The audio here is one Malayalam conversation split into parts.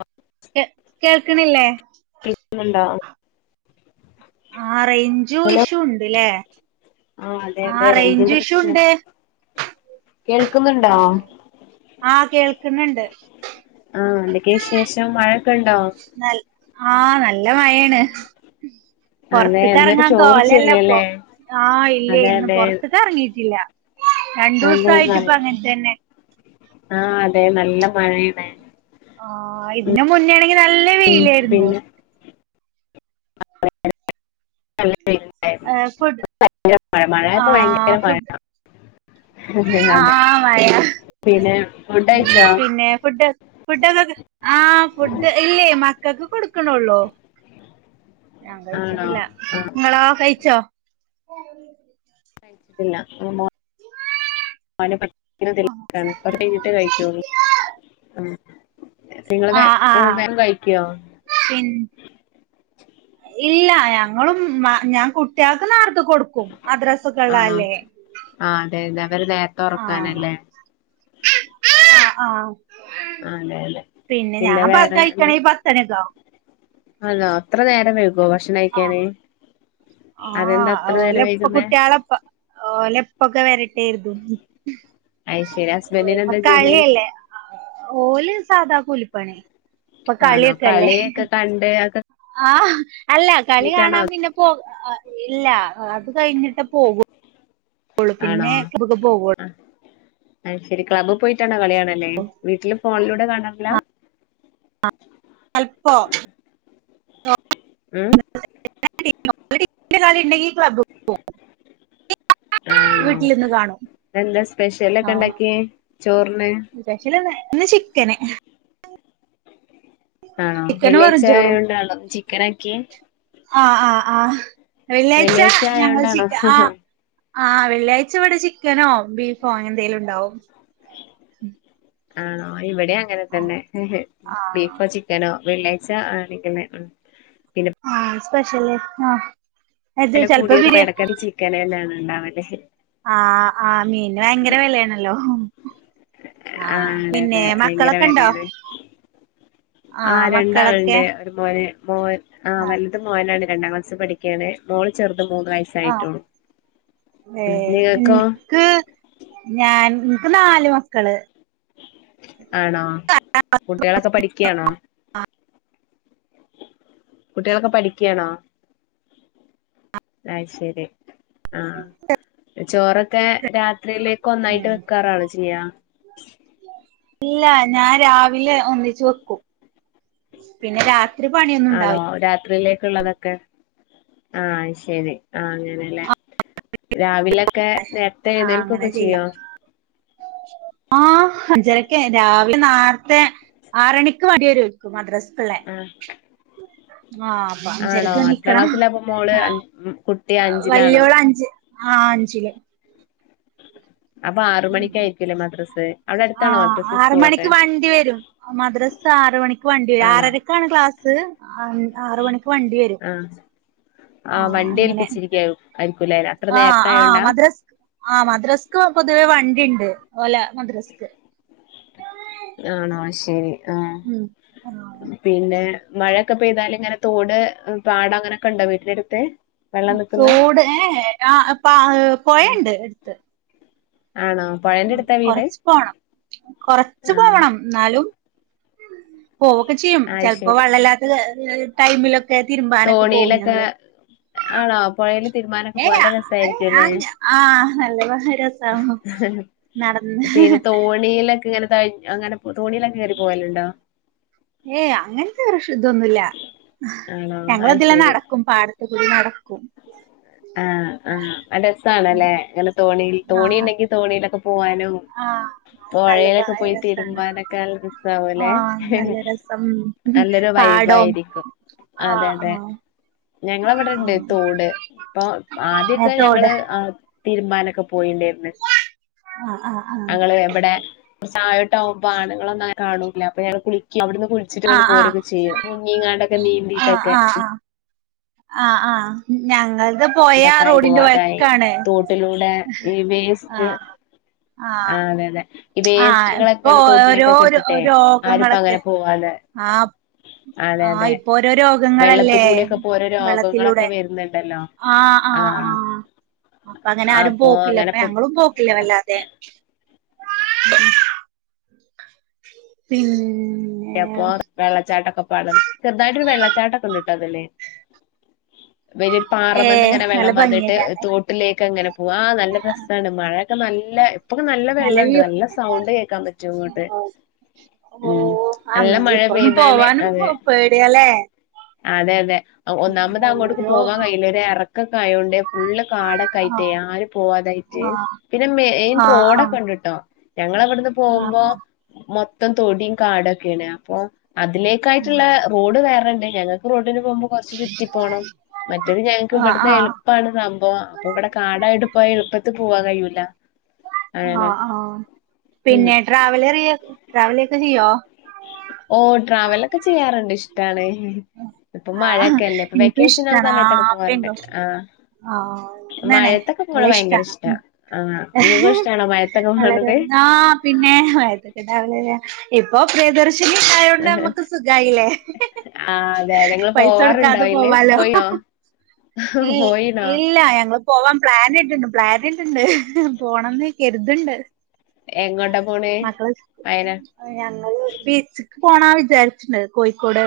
ആ കെ കേൾക്ക്ണില്ലേ. കേക്ക്ന്നുണ്ടോ? ആഹ് റെയ്ഞ്ചു ഇഷു ഇണ്ട്ലേ. ആഹ് അതെ അതെ ആഹ് റെയ്ഞ്ച് റേഞ്ചിന്റെ ഇഷ്യൂ പ്രശ്നം ഇണ്ട് കേൾക്കുന്നുണ്ടോ ആഹ് കേൾക്കിന്നിണ്ട്. ആഹ് എന്തെക്കെ വിശേഷം മഴൊക്കെണ്ടോ. നൽ ആഹ് നല്ല മയേണ് അതെ പൊറത്ത്ക്ക് ഇന്നൊരു എർങ്ങാൻ കോലല്ല പ്പോ ചോർച്ചയില്ലല്ലേ ആഹ് ഇല്ലേയ് അതെ ഇന്ന് അതെ പൊറത്ത്ക്കെറങ്ങീട്ടില്ല. അതെ നല്ല രണ്ടൂസായിട്ട് പ്പൊ അങ്ങൻത്തെന്നെ ആഹ്, അതെ നല്ല മഴേണ്. ആഹ് ഇതിന് മുന്നേണെങ്കി നല്ല വെയ് ഉം പിന്നെ [unintelligible] ഏഹ് ഫുഡ് ഭയങ്കര മഴ മഴായപ്പോ ആഹ് ഭയങ്കര മഴ ഫുഡ് അതെ ആഹ് മയ പിന്നെ ഫുഡ് കഴിച്ചോ പിന്നെ ഫുഡ്‌. ഫുഡൊക്കെ ആഹ് ഫുഡ് ഇല്ലേയ്, മക്കക്ക് കൊട്ക്കിണൊള്ളൂ. ഞാൻ ആണോ കയ്ച്ചിട്ടില്ല ആഹ് ഇങ്ങളോ കയ്ച്ചോ കയ്ച്ചിട്ടില്ല [unintelligible] മോനെ പഠിപ്പിക്ക്ണ തെർക്കാണ് അത് കയ്ഞ്ഞിട്ടെ കയ്ക്കൊള്ളൂ ആഹ് നിങ്ങള് വെ വേം കയ്ക്കോ പിൻ ഇല്ല. ഞങ്ങളും മ്മ ഞാൻ കുട്ട്യാക്ക് നാർത്ത കൊടുക്കും മദ്ര ആണോ ആഹ് അതെ ലവര് നേ ആഹ് ആഹ് ആഹ് ആഹ് അതെ അതെ പിന്നെ ഞാൻ പ കയ്ക്കണെങ് പത്തണിക്കാവും. അലോ അത്ര നേരം വെയ്കോ ആഹ് ഭഷ്ണയ്ക്കാന്. ആഹ് ഓലെപ്പ കുട്ട്യാളെപ്പ ഓലെപ്പൊക്കെ വരട്ടേര്തും അയ് ശരി ഹസ്ബൻഡിന് ന്നപ്പ എന്താ ജോലി കളിയല്ലേ, ഓല് സാധാ കൂലിപ്പണി. ഇപ്പൊ ആണോ കളിയൊക്കല്ലേ കളിയൊക്കെ കണ്ട് അതൊക്കെ ആഹ് അല്ല കളി കഴിഞ്ഞിട്ടാണോ കാണാൻ പിന്നെ പോ ആഹ്, ഇല്ല അത് കഴിഞ്ഞിട്ടെ പോകു ആണോ? പോകുള്ളൂ ആ അയ്ശേരി ക്ലബി പോയിട്ടാണൊ കളിയാൺ അല് വീട്ടില് ഫോൺലൂടെ കാണാർല അൽപോ ഉം [unintelligible] ആണോ വീട്ടിലിരുന്ന് കാണും എന്താ സ്പെഷ്യലൊക്കെ ഉണ്ടാക്കിയേ ചോറിന്. സ്പെഷ്യലിന്ന് ഇന്ന് ചിക്കന് ആണോ ചിക്കനും വെറും ചോറും വെള്ളിയാഴ്ച്ചായോണ്ടാണോ ചിക്കനാക്കിയെ ആഹ് ആഹ് ആഹ് വെള്ളിയാഴ്ച ഞങ്ങള് ചിക്ക ആഹ് ആഹ് വെള്ളിയാഴ്ച ഇവടെ ചിക്കനോ ബീഫോ അങ്ങനെന്തേലും ഇണ്ടാവും ആണോ ഇവടേ അങ്ങനെ തന്നെ ആഹ് ബീഫോ ചിക്കനോ വെള്ളിയാഴ്ച ആണെങ്കില് ആഹ് സ്പെഷ്യല് ആഹ് എത് ചെൽപ്പ ബിരിയാ ക്കലേലാണ് ഇണ്ടാവല് ആഹ് ആഹ് മീൻ ഭയങ്കര വെലേണല്ലോ ആഹ് അതെയതെ ഭയങ്കര മക്കളൊക്കെ ഉണ്ടോ വെലേണ് ആഹ് രണ്ടാള്ണ്ട് മോന് മോൻ ആഹ് വൽത് മോനാണ് രണ്ടാം ക്ലാസ്സി പഠിക്ക്യാണ് മോള് ചെറ്ത് മൂന്ന് വയസ് ആഹ് ഏഹ് നിങ്ങൾക്കോ ഇൻക്ക് ഞാൻ ഇൻക്ക് നാല് മക്കള് ആണോ കുട്ടികളൊക്കെ പഠിക്ക്യാണോ കുട്ടികളൊക്കെ പഠിക്ക്യാണോ അയ് ശരി ആഹ് ചോറൊക്കെ രാത്രിയിലേ ക്കൊന്നായിട്ട് ഉം വെക്കാറാണോ ചെയ്യാ ഇല്ല ഞാൻ രാവിലെ ഒന്നിച്ച് വെക്കും പിന്നെ രാത് ആണോ രാത്രിയിലേക്ക് ള്ളതൊക്കെ ആഹ് ശരി ആഹ് അങ്ങനെയല്ലേ രാവിലൊക്കെ നേരത്തെ ആഹ് അങ്ങനെ എഴുന്നേൽക്കുവൊക്കെ ചെയ്യാ ചെയ്യോ ആഹ് അഞ്ചരക്കേ രാവിലെ നാര്ത്തെ ആറണിക്ക് വണ്ടിയരും മദ്രസക്ക്ള്ളേ ആഹ് ആഹ് പാ ആണോ എത്രാം അഞ്ചരക്കെണീക്കണം ക്ലാസ്സിലാപ്പൊ മോള് അൻ ആഹ് ഉം കുട്ടി അഹ് അഞ്ചിലാണോ വല്ല്യോളഞ്ച് ആഹ് അഞ്ചില് അപ്പാ ആറ് മണിക്കായിരിക്കുല്ലേ മദ്രസേ ആഹ് ആറ് മണിക്ക് വണ്ടി വരും മദ്രസ ആറ് മണിക്ക് വണ്ടി വരും ആണോ ആറരക്ക് ക്കാണ് ക്ലാസ് അൻ ആറ് മണിക്ക് വണ്ടി വരും ആഹ് ആഹ് വണ്ടി ഏൽപ്പിച്ചിരിക്ക്യാവു ആയിരിക്കൂലേ അത്ര ആഹ് ആഹ് നേരത്തായോണ്ടാ മദ്രസ് ആഹ് മദ്രസ്ക്ക് പൊതുവേ വണ്ടി ഇണ്ട് ഓലാ മദ്രസ്ക്ക് ആണോ അയ് ശരി ആഹ് ഉം ആഹ് പിന്നേ മഴയൊക്കെ പെയ്താലിങ്ങനെ തോട് പാടം അങ്ങനെയൊക്കെ ണ്ടോ വീട്ടിനെടുത്ത് തോട് ഏഹ് കാ പാ ഏഹ് പൊയെണ്ട് ആണോ പുഴന്റെ അടുത്താ വീട് കൊറച്ച് പോണം കൊറച്ച് ആഹ് പോണം ന്നാലും പോവൊക്ക ചെയ്യും ആഹ് ചെൽപ്പോ ശരി വെള്ളല്ലാത്ത ഏഹ് ഏഹ് ടൈമിലൊ തോണിയിലൊക്കേ ആണോ പൊഴേല് തിരുമ്മാനൊക്കെ ഏ പോവാ നല്ല രസായിരിക്കൂല്ലേ ആഹ് നല്ല രസാണ് നടന്ന് പിന്നെ തോണിയിലെക്കിങ്ങനെ തൊഴഞ്ഞ് അങ്ങനെ തോണിയിലൊക്കെ കേറി പോവല്ണ്ടോ ഏയ് അങ്ങൻത്തെ റഷിതൊന്നുല്ല ആണോ അത് ഞങ്ങളതിലെ ശരി നടക്കും പാടത്ത് ത്ത് കൂടി നടക്കും ആഹ് ആഹ് അഹ് രസാണ് ല്ലേ അങ്ങനെ തോണീൽ തോണി ആഹ് ഇണ്ടെങ്കി തോണീലൊക്കെ പോവാനും ആഹ് നല്ല പൊഴേലെക്ക പോയി രസാണ് തിരുമ്പാനൊക്കെ നല്ല രസാവൂലേ ആഹ് നല്ല രസം നല്ലൊരു പാടോം വൈബായിരിക്കും അതെ ആഹ് അതെ ആഹ് ഞങ്ങളവിടെണ്ട് തോട് പ്പൊ ഏ ആദ്യൊക്കെ തോട് ഞങ്ങള് തീരുമ്പാനൊക്കെ പോയിണ്ടേര്ന്ന്. ആഹ് ആഹ്. ഞങ്ങള് ആഹ് ഇവ്ടെ ച്ചെതായോട്ടാവുമ്പോ ആണുങ്ങളൊന്നും കാണൂല അപ്പൊ ഞങ്ങള് കുളിക്കും അവിടെന്ന് കുളി ച്ചിട്ട് ഇങ്ങട്ട് ആഹ് ആഹ് പോരൊക്കെ ചെയ്യും മുങ്ങീങ്ങാണ്ടൊക്കെ ആഹ് നീന്തിട്ടൊക്കെ. ആഹ് ആഹ് ആഹ് ആഹ് ഞങ്ങൾത്. തൊക്കായി പോവാതായി തോട്ടിലൂടെ ഈ വേസ്റ്റ്. ആഹ് ആഹ് അതെ അതെ. ഈ ആഹ് വേസ്റ്റുകളൊക്കെ ഇപ്പൊ ഓരോ തോട്ടിലേക്കൊക്കെ ഇട്ടിട്ടെ ആരിപ്പോ അങ്ങനെ രോഗങ്ങളൊക്കെ പോവാതെ. ആഹ് അതെ ആഹ് അതെ ഇപ്പൊ ഓരോ രോഗങ്ങളല്ലേ വെള്ളത്തുകൂടിയൊക്കെ പ്പോരോ രോഗങ്ങളൊക്കെ വരുന്നുണ്ടല്ലോ. ആ ആ ആഹ് അപ്പൊ അങ്ങനെ ആരും അപ്പൊ പോക്കില്ല ഇപ്പ അങ്ങനെപ്പൊ ഞങ്ങളും പോക്കില്ല വല്ലാതെ. [inaudible] പിന്. ഏ പോ. വെള്ളച്ചാട്ടൊക്കെപാടെ ചെറുതായിട്ടൊര് വെള്ളച്ചാട്ടൊക്കെണ്ട്ട്ടോ അതില് വല്യൊര്. ഏ പാറമന്ന് ഇങ്ങനെ നല്ല വെള്ളം വന്നിട്ട് ഭംഗിയൊക്കാല്ലേ തോട്ടിലേക്കങ്ങനെ പോവ നല്ല രസാണ് മഴയൊക്കെ നല്ല. ഇപ്പൊക്കെ നല്ല വെള്ളണ്ട് നല്ല സൗണ്ട് കേക്കാൻ പറ്റും ഇങ്ങോട്ട് ഉം. നല്ല ആഹ് മഴ ഇപ്പൊന്നും പെയ്താല് പോവാനും പേ അതെ പേട്യാല്ലേ. അതെ അതെ എ ഒന്നാമത് അങ്ങോട്ടക്ക് ഓരോരോ പോവാൻ കഴയില്ല ഒര് എറക്കൊക്കെ ആയോണ്ട് ഫുള് കാടെ. ആഹ് ക്കായിട്ടേ ആരും പോവാതായിട്ട് പിന്നെ മെയിൻ ആഹ് റോഡൊക്കെ ആഹ് ഉണ്ട്ട്ടോ ഞങ്ങളെവിടുന്ന്. ആഹ് ആഹ് പോവുമ്പോ മൊത്തം തൊടീം കാടൊക്കേണ് അപ്പോ അതിലേക്കായിട്ടുള്ള. റോഡ് വേറണ്ട് ഞങ്ങക്ക് റോഡിന് പോവുമ്പോ കൊറച്ച്. ചുറ്റി പോണം മറ്റേത് ഞങ്ങക്ക് ആഹ് ഇവ്ട്ന്ന് ആഹ് എള് പ്പാണ് സംഭവം അപ്പൊ ഇവ്ടെ കാടായിട്ട് പോയ എളുപ്പത്തി പോവാൻ കഴിയുല. ആഹ് ആഹ് ഉം പിന്നെ ട്രാവലർ ട്രാവലൊക്കെ ചെയ്യോ? ഓഹ് ട്രാവലൊക്കെ ചെയ്യാറുണ്ട് ഇഷ്ടാണ്. ഇപ്പൊ ആഹ് മഴൊക്കെല്ലേ ഇപ്പൊ എനിക്കും വെക്കേഷൻ ആ ഇഷ്ടാണ് സമയത്തൊക്കെ പോവാറുണ്ട് പെങ്കും ആഹ്. ആ അങ്ങനേ മഴത്തൊക്കെ പോണെ നല്ല ഭയങ്കര ഇഷ്ടാണ് ഇഷ്ട്ട ആഹ് ഇങ്ങക്കു ഇഷ്ട്ടാണോ മഴ. ളരും ആ പിന്നെ മയത്തൊക്കെ ട്രാവലെയാ ഇപ്പൊ പ്രിയദർശ്. ശിനി ണ്ടായോണ്ട് അമ്മക്ക് സുഖായില്ലേ. ആഹ് അതെതെ ഇങ്ങള് പോവാറുണ്ടോ അയ്ല് പോയിനോ? ഏഹ് പോയിനോ ഇല്ല ഞങ്ങ പോവാൻ പ്ലാനിട്ട്ണ്ട് പ്ലാനട്ട്ണ്ട് പോണംന്ന് കെര്ത്ണ്ട്. എങ്ങോട്ട. മക്കള് ഞങ്ങൾ ബീച്ക്ക് പോണ വിചാരിച്ണ്ട് കോഴിക്കോട്.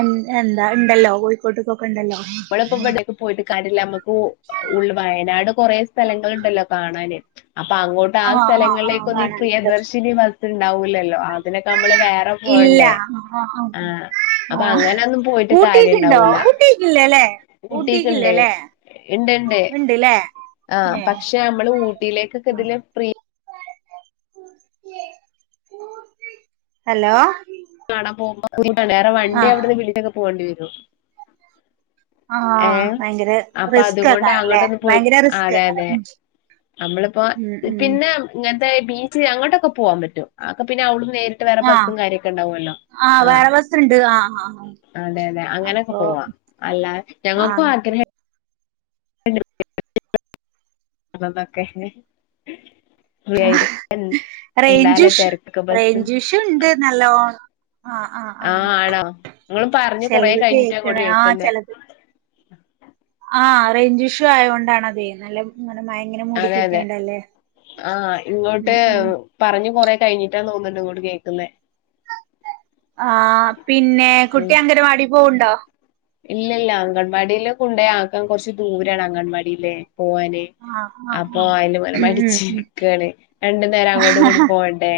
എൻ എന്താ ണ്ടല്ലോ കോഴിക്കോട്ടക്കൊക്കെ ഉണ്ടല്ലോ. നമ്മളിപ്പോ ഇവിടൊക്കെ പോയിട്ട് കാര്യില്ല നമുക്ക് ഉൾ വയനാട് കൊറേ സ്ഥലങ്ങള്ണ്ടല്ലോ കാണാന്. അപ്പൊ അങ്ങോട്ട്. താ ആ ആ ആ സ്ഥലങ്ങളിലേക്കൊന്നും ഈ കാണാനുണ്ട് പ്രിയദർശിനി ബസ് ഉണ്ടാവൂലല്ലോ അതിനൊക്കെ നമ്മള് വേറെ ഇല്ല പോണ്ടേ? ആ ആ ആഹ് അപ്പൊ ആഹ് അങ്ങനൊന്നും പോയിട്ട് ഊട്ടിക്കുണ്ടോ കാര്യണ്ടാവൂല ഊട്ടിക്കില്ലേല്ലേ. ഊട്ടിക്ക്ണ്ട് ഇണ്ട്ണ്ട് ഉണ്ട്ല്ലേ ആ ഏ പക്ഷെ അ. മ്മൾ ഊട്ടിലേക്കൊക്കെ ഇതില് ഫ്രീ. ഹലോ. കാണാൻ പോവുമ്പോ വേറെ ആ വണ്ടി അവിടുന്ന് വിളിച്ചാക്കെ പോവേണ്ടി വരും. ആ ഏഹ് ഭയങ്കര അപ്പൊ റിസ്ക് അതുകൊണ്ട് ആക്കാരല്ലേ അങ്ങോട്ടൊന്ന് പോയി ഭയങ്കര റിസ്ക് അതെ ആക്കാരം അതെ. നമ്മളിപ്പോ ഉം ഉം ഉം പിന്നെ ഇങ്ങൻത്തെ ബീച്ച് അങ്ങോട്ടൊക്കെ പോവാൻ പറ്റും അഒക്കെ പിന്നെ അവിടുന്ന് നേരി. ട്ട് വേറെ ആ ബസ്സും കാര്യൊക്കെണ്ടാവുല്ലോ. ആ ആഹ് വേറെ ബസ്ണ്ട് ആ ആ അതെ അതെ അങ്ങനൊക്കെ അപ്പൊ പോവാ അല്ലാതെ. ആ ഞങ്ങക്കു ആഗ്രഹ [unintelligible] ന്നൊക്കെ. ഫ്രീയായ്ട്ട് എ എന്താല്ലേ തെരക്ക് ബസ്. വഷുണ്ട് നല്ലോണം. ആഹ് ആഹ് ആഹ് ആണോ നിങ്ങള് പറഞ്ഞ് കൊറേ ചിലത് കഴിഞ്ഞിട്ടാ കേക്കണ അങ്ങോട്ട് ആഹ് കേൾക്കുന്നേ ചിലത് ആഹ് റേഞ്ച് ഇഷ്യൂ ആയൊണ്ടാണ് അത് നല്ല അങ്ങനെ മയങ്ങനെ അതെ അതെ മുടിക്കിട്ടിയണ്ടല്ലേ ഉം ഉം പറഞ്ഞ് കൊറേ കഴിഞ്ഞിട്ടാ തോന്നുന്നുണ്ട് ഇങ്ങോട്ട് കേൾക്കുന്നേ ആഹ് പിന്നെ കുട്ടി അംഗനവാടി പോവണ്ടോ? ഇല്ല ഇല്ല അംഗൻവാടിൽ കൊണ്ടക്കാൻ കൊറച്ച് ദൂരാണ് അംഗൻവാടില്ലേ പോവാന്. ആ ആ അപ്പൊ ആ അതിന് ഉം ഉം ഉം മടിച്ചിരിക്കയാണ് രണ്ട് നേരം അങ്ങോട്ടും ഇങ്ങോട്ടും പോവണ്ടേ.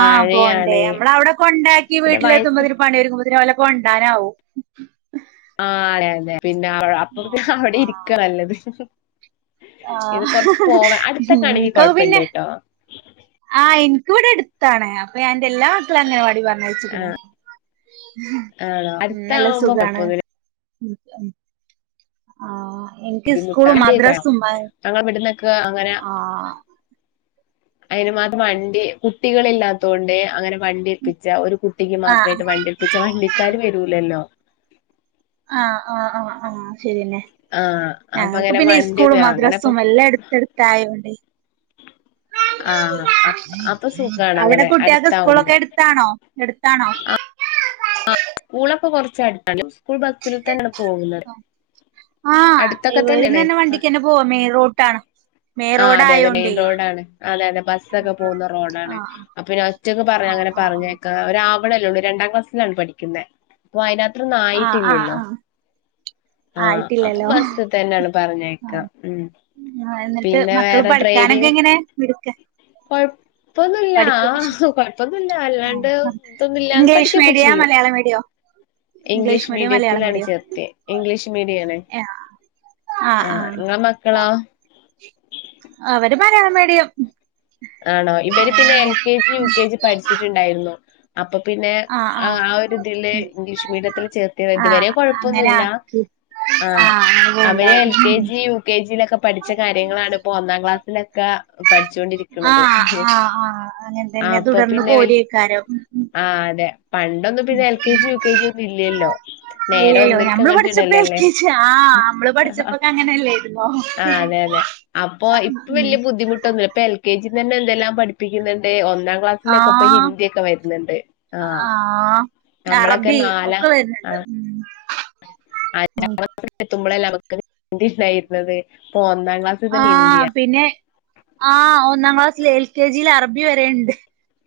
ആഹ് പോവണ്ടേ നമ്മള അവിടെ കൊണ്ടാക്കി പിന്നെ വീട്ടില വയസ് എത്തുമ്പോതിന് പണിരുങ്ങുമ്പോത്തിന് കൊണ്ടാനാവും. ആഹ് അതെ അതെ പിന്നെ അപ്പറത്തെ ആ അവിടെ ആ ഇരിക്ക നല്ലത് ആ ഇത് കൊറച്ച് പോവാ അടുത്തൊക്കാണെങ്കി കൊഴപ്പില്ലട്ടോ. ആഹ് എനിക്ക് ഇവിടെ എടുത്താണ് അപ്പൊ ഞാന്റെ എല്ലാ മക്കളെയും അഗംനവാടി പറഞ്ഞയച്ചക്കുണു. ആഹ് ആണോ ഉം നല്ല അടുത്താവുമ്പോ സുഖാണ് കൊഴപ്പൊന്നുല്ല ഉം ഉം ആഹ് എനിക്ക് ബുദ്ധിമുട്ടാ സ്കൂള് വണ്ടിയൊക്കെ മദ്രാസ വേണം ഉമായി ഞങ്ങളെ ഇവിടുന്നൊക്കെ അങ്ങനെ ആഹ് അതിന് മാത്രം വണ്ടി കുട്ടികള ഇല്ലാത്തോണ്ട് അങ്ങനെ വണ്ടി ഏൽപ്പിച്ച ഒരു കു കുട്ടിക്ക് ആഹ് മാത്രമായിട്ട് വണ്ടിൽപ്പിച്ച വണ്ടിക്കാര് വരൂലല്ലോ. ആഹ് ആഹ് ആഹ് ആഹ് ശരിന്നെ ആഹ് അപ്പൊ ഞങ്ങൾക്ക് അങ്ങനെ പിന്നെ വണ്ടി സ്കൂളും അങ്ങനെപ്പൊ മദ്രാസും എല്ലാം അടുത്ത് അടുത്തയോണ്ടേ ആഹ് അപ്പൊ സുഖാണ് അവിടെ അങ്ങനെ കുട്ടിയാക്കെ സ്കൂളൊക്കെ അടുത്താവുമ്പോ എ എടുത്താണോ എടുത്താണോ? സ്കൂളൊക്കെ കൊറച്ചായിടുത്താലും സ്കൂൾ ബസ്സിൽ തന്നെയാണ് പോകുന്നത്. ആഹ് അടുത്തൊക്കെ ഇവരും തന്നെയാണ് തന്നെ വണ്ടിക്ക് തന്നെ പോവാ മെയിൻ റോട്ടാണ്. മെയിൻ ആഹ് റോഡ് അതെ അതെ മെയിൻ ആയോണ്ടേ റോഡാണ് അതെ അതെ ബസ്സൊക്കെ പോകുന്ന റോഡാണ് ആഹ് അപ്പ ഞാൻ ഉറ്റക്കെ പറയെ ആഹ് അങ്ങന ആഹ് പറഞ്ഞേയക്കാൻ. അഹ് ആവണല്ലേള്ളൂ രണ്ടാം ക്ലാസ്സിലാണ് പഠിക്കുന്നത് അപ്പൊ അതിനകത്രൊന്നും ആഹ് ആഹ് ആയിട്ടില്ലല്ലോ. ആഹ് ആഹ് അപ്പൊ ആയിട്ടില്ലല്ലോ ബസ് തന്നെയാണ് പറഞ്ഞേക്ക ആഹ് ഉം എന്നിട്ട് പിന്നെ മക്കള് വേറെ ഡ്രൈവി പഠിക്കാനൊക്കെ എങ്ങനെ മിടുക്ക കൊഴ ഇപ്പൊന്നുംല്ല പഠിക്കൊക്കെ കുഴപ്പൊന്നുമില്ല അല്ലാണ്ട് ഇതൊന്നുംല്ലന്ന് പഠിക്കുകൊക്കെ ചെയ്യും. ലയാള മേടിയോ ഇംഗ്ലീഷ് മീഡിയത്തിലാണ് ചേർത്തിയെ ഇംഗ്ലീഷ് മീഡിയാണ്. ആഹ് ഇങ്ങളെ മക്കളോ അവര് മലയാളം മീഡിയം. ആണോ ഇവര് പിന്നെ L ah K G U K G പഠിച്ചിട്ടുണ്ടായിരുന്നു അപ്പൊ പിന്നെ ആഹ് ആഹ് ഒരുരിതില് ഉം ഇംഗ്ലീഷ് മീഡിയത്തിൽ ചേർത്തിയ ഇതുവരെ ആഹ് അങ്ങനെ കൊഴപ്പൊന്നുമില്ല ആക്കി ആഹ് അങ്ങനെ അവര് എൽ കെ പോവ്ണ്ടാവും G U K G K ജിയിലൊക്കെ പഠിച്ച കാര്യങ്ങളാണ് ഇപ്പോ ഒന്നാം ക്ലാസ്സിലൊക്കെ പഠിച്ചുണ്ടിരിക്ക ആഹ് ആഹ് ആഹ് അങ്ങനെ തന്നെ അപ്പൊ തുടർന്ന് പിന്നെ വൽ- പോരേക്കാരെം. ആഹ് അതെ പണ്ടൊന്നും പിന്നെ L K G U K G ഒന്നും ഇല്ലല്ലോ നേരെ ഇല്ലല്ലോ ഒന്നിലക്ക് ഞമ്മള് അങ്ങോട്ട് പഠിച്ചപ്പോ എൽ ഇടലല്ലേ. കെ ജി ആഹ് നമ്മള് ആഹ് പഠിച്ചപ്പോക്കെ അങ്ങനെയല്ലായിരുന്നോ അതെ അതെ അപ്പൊ ഇപ്പൊ ഉം വലിയ ബുദ്ധിമുട്ടൊന്നും ഇപ്പൊ എൽ കെ ജിന്ന്ന്നെന്തെല്ലാം പഠിപ്പിക്കുന്നുണ്ട് ഒന്നാം ക്ലാസിലെക്കെ ഇപ്പ ആഹ് ഹിന്ദി ഒക്കെ വരുന്നുണ്ട് ആഹ് നമ്മളൊക്കെ അറബി നാലാ ഒക്കെ വരുന്നുണ്ട് ആഹ് ഉം ആഹ് എത്തുമ്പോളല്ല ഹിന്ദി ഇണ്ടായിരുന്നത് ഇപോ ആഹ് പിന്നെ ആഹ് ഒന്നാം ക്ലാസിൽ എൽ കെ ജിയിൽ അറബി വരെയുണ്ട്.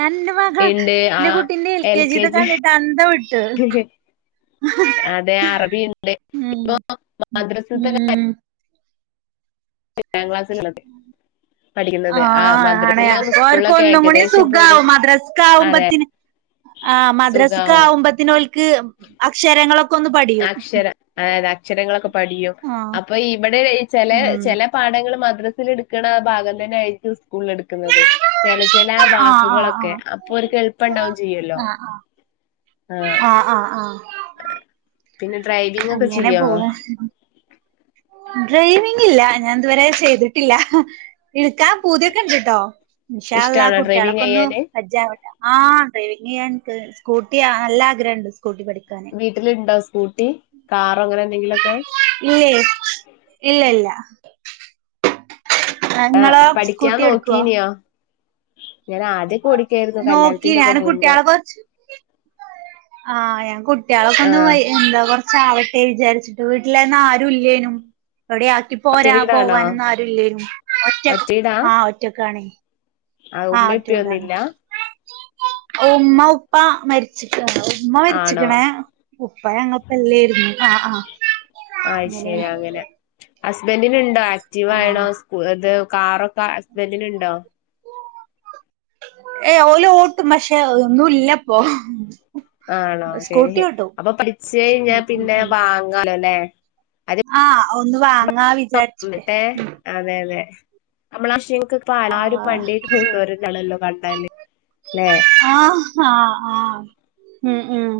നല്ലും മകളം എന്റെ കുട്ടിന്റെ എൽ കെ ജി കണ്ടിട്ട് അന്തംവിട്ട് അതെ അറബിയുണ്ട് ഉം ഇപ്പൊ മദ്രസത്തെ [unintelligible] ഉം ഏഴം ക്ലാസിലുള്ളത് ആഹ് ആ ആണ് മദ്രസിലും അപ്പൊ ഓർക് സ്കൂളിലൊക്കെ ഒന്നും കൂടി ഏകദേശം ഇപ്പൊ ഒരു സുഖാവും മദ്രസക്ക് അതെ ആവുമ്പത്തിന് ആ മദ്രാസക്ക് സുഖാവും ആവുമ്പത്തിന് ഓൽക്ക് അക്ഷരങ്ങളൊ അക്ഷരം അതായത് അക്ഷരങ്ങളൊക്കെ പഠിയും ആഹ് അപ്പൊ ഇവിടെള്ളയി ചെല ഉം ചെല പാഠങ്ങൾ മദ്രസേൽ ഇടുക്കണ ഭാഗം തന്നെ ആയിരിക്കും സ്കൂളില് എടുക്കുന്നത് ചെല ആഹ് ആഹ് വാക്കുകളൊക്കെ ആഹ് അപ്പൊ ഓർക്ക് എളുപ്പം ഇണ്ടാവും ചേയ്യല്ലോ ആഹ് ആഹ് ആഹ് ആഹ് ആഹ് പിന്നെ ഡ്രൈ അങ്ങനെ പോണ് ഡ്രൈവിംഗ് ഇല്ല ഞാൻ ഇതുവരെ ചെയ്തിട്ടില്ല ഇടുക്കാൻ പൂതിക്കെ ഇണ്ടട്ടോ ഇൻഷാ അള്ളാ ഇഷ്ടാണോ ഡ്രൈവിങ് കുട്ട്യാളൊക്കൊന്ന് ചെയ്യാന് പരിജാവട്ടെ ആഹ് ഡ്രൈവിംഗിയ്യാ എക്ക് സ്കൂട്ടി ആ നല്ല ആഗ്രഹം ഇണ്ട് സ്കൂട്ടി പഠിക്കാൻ വീട്ടിലുണ്ടാ സ്കൂട്ടി കാറോ ങ്ങനെ എന്തെങ്കിലൊക്കെ ഇല്ലേ ഇല്ല ഇല്ല ആഹ് ഇങ്ങളോ പഠിക്കാൻ സ്കൂട്ടി എടുക്കുവോ നോക്കീന്യോ ഞാൻ ആദ്യക്കെ ഓടി ക്കെയിരുന്നു നോക്കി കല്യാണത്തിന്റെ ഒക്കെ ഞാന് മുന്നേ കുട്ടികളെ കൊറച്ച് ആഹ് ഞാൻ കുട്ടികളൊക്കെ ഒന്ന് ആഹ് വൈ എന്താ കൊറ ചാവട്ടെ വിചാരിച്ചിട്ട് വീട്ടിലെന്ന ആരും ഇല്ലേനും എവിടെ ആ ക്കി ഒറ്റ പോരാ വീടാണോ പോവാനൊന്നും ആരുല്ലേനും ഒറ്റക്കു ഒറ്റ വീടാ ആഹ് ഒറ്റക്കാണെ ആഹ് ഉമ്മേം ഒറ്റ ഉപ്പേം വീടാണ് ഒന്നുല്ല ഉമ്മ ഉപ്പ മരി ച്ച്ക്കന് ഉമ്മ ആണോ മരിച്ചിക്കണ് ഉപ്പ ഞങ്ങപ്പം ഇല്ലായിരുന്നു ആഹ് ആഹ് അയ് അങ്ങനെ ശരി ആ ഹസ്ബൻഡിനുണ്ടോ ആക്റ്റീവ ആയണോ ആഹ് സ്കൂ ഇത് കാറൊക്കെ ഹസ്ബൻ്റിനുണ്ടോ ഏയ് ഓല് ഓട്ടും പക്ഷെ ഒന്നും ഇല്ലപ്പൊ ആണോ ശരി അപ്പൊ പഠിച്ചഴിഞ്ഞ ഉം ഉം പിന്നെ ഉം വാങ്ങാലോ ല്ലേ അത് ആഹ് ഒന്ന് വാങ്ങാ വിചാരിച്ചിട്ടേ എന്നിട്ടേ ഉം അതെ അതെ നമ്മളാക്ഷങ്ങക്ക് ല്ലാരും ആഹ് വണ്ടി ആയിട്ട് പൂവുന്നോരാണല്ലോ കണ്ട ണ്ടാല് ലേ ആഹ് ഹ ആഹ് ആഹ് ഉം ഉം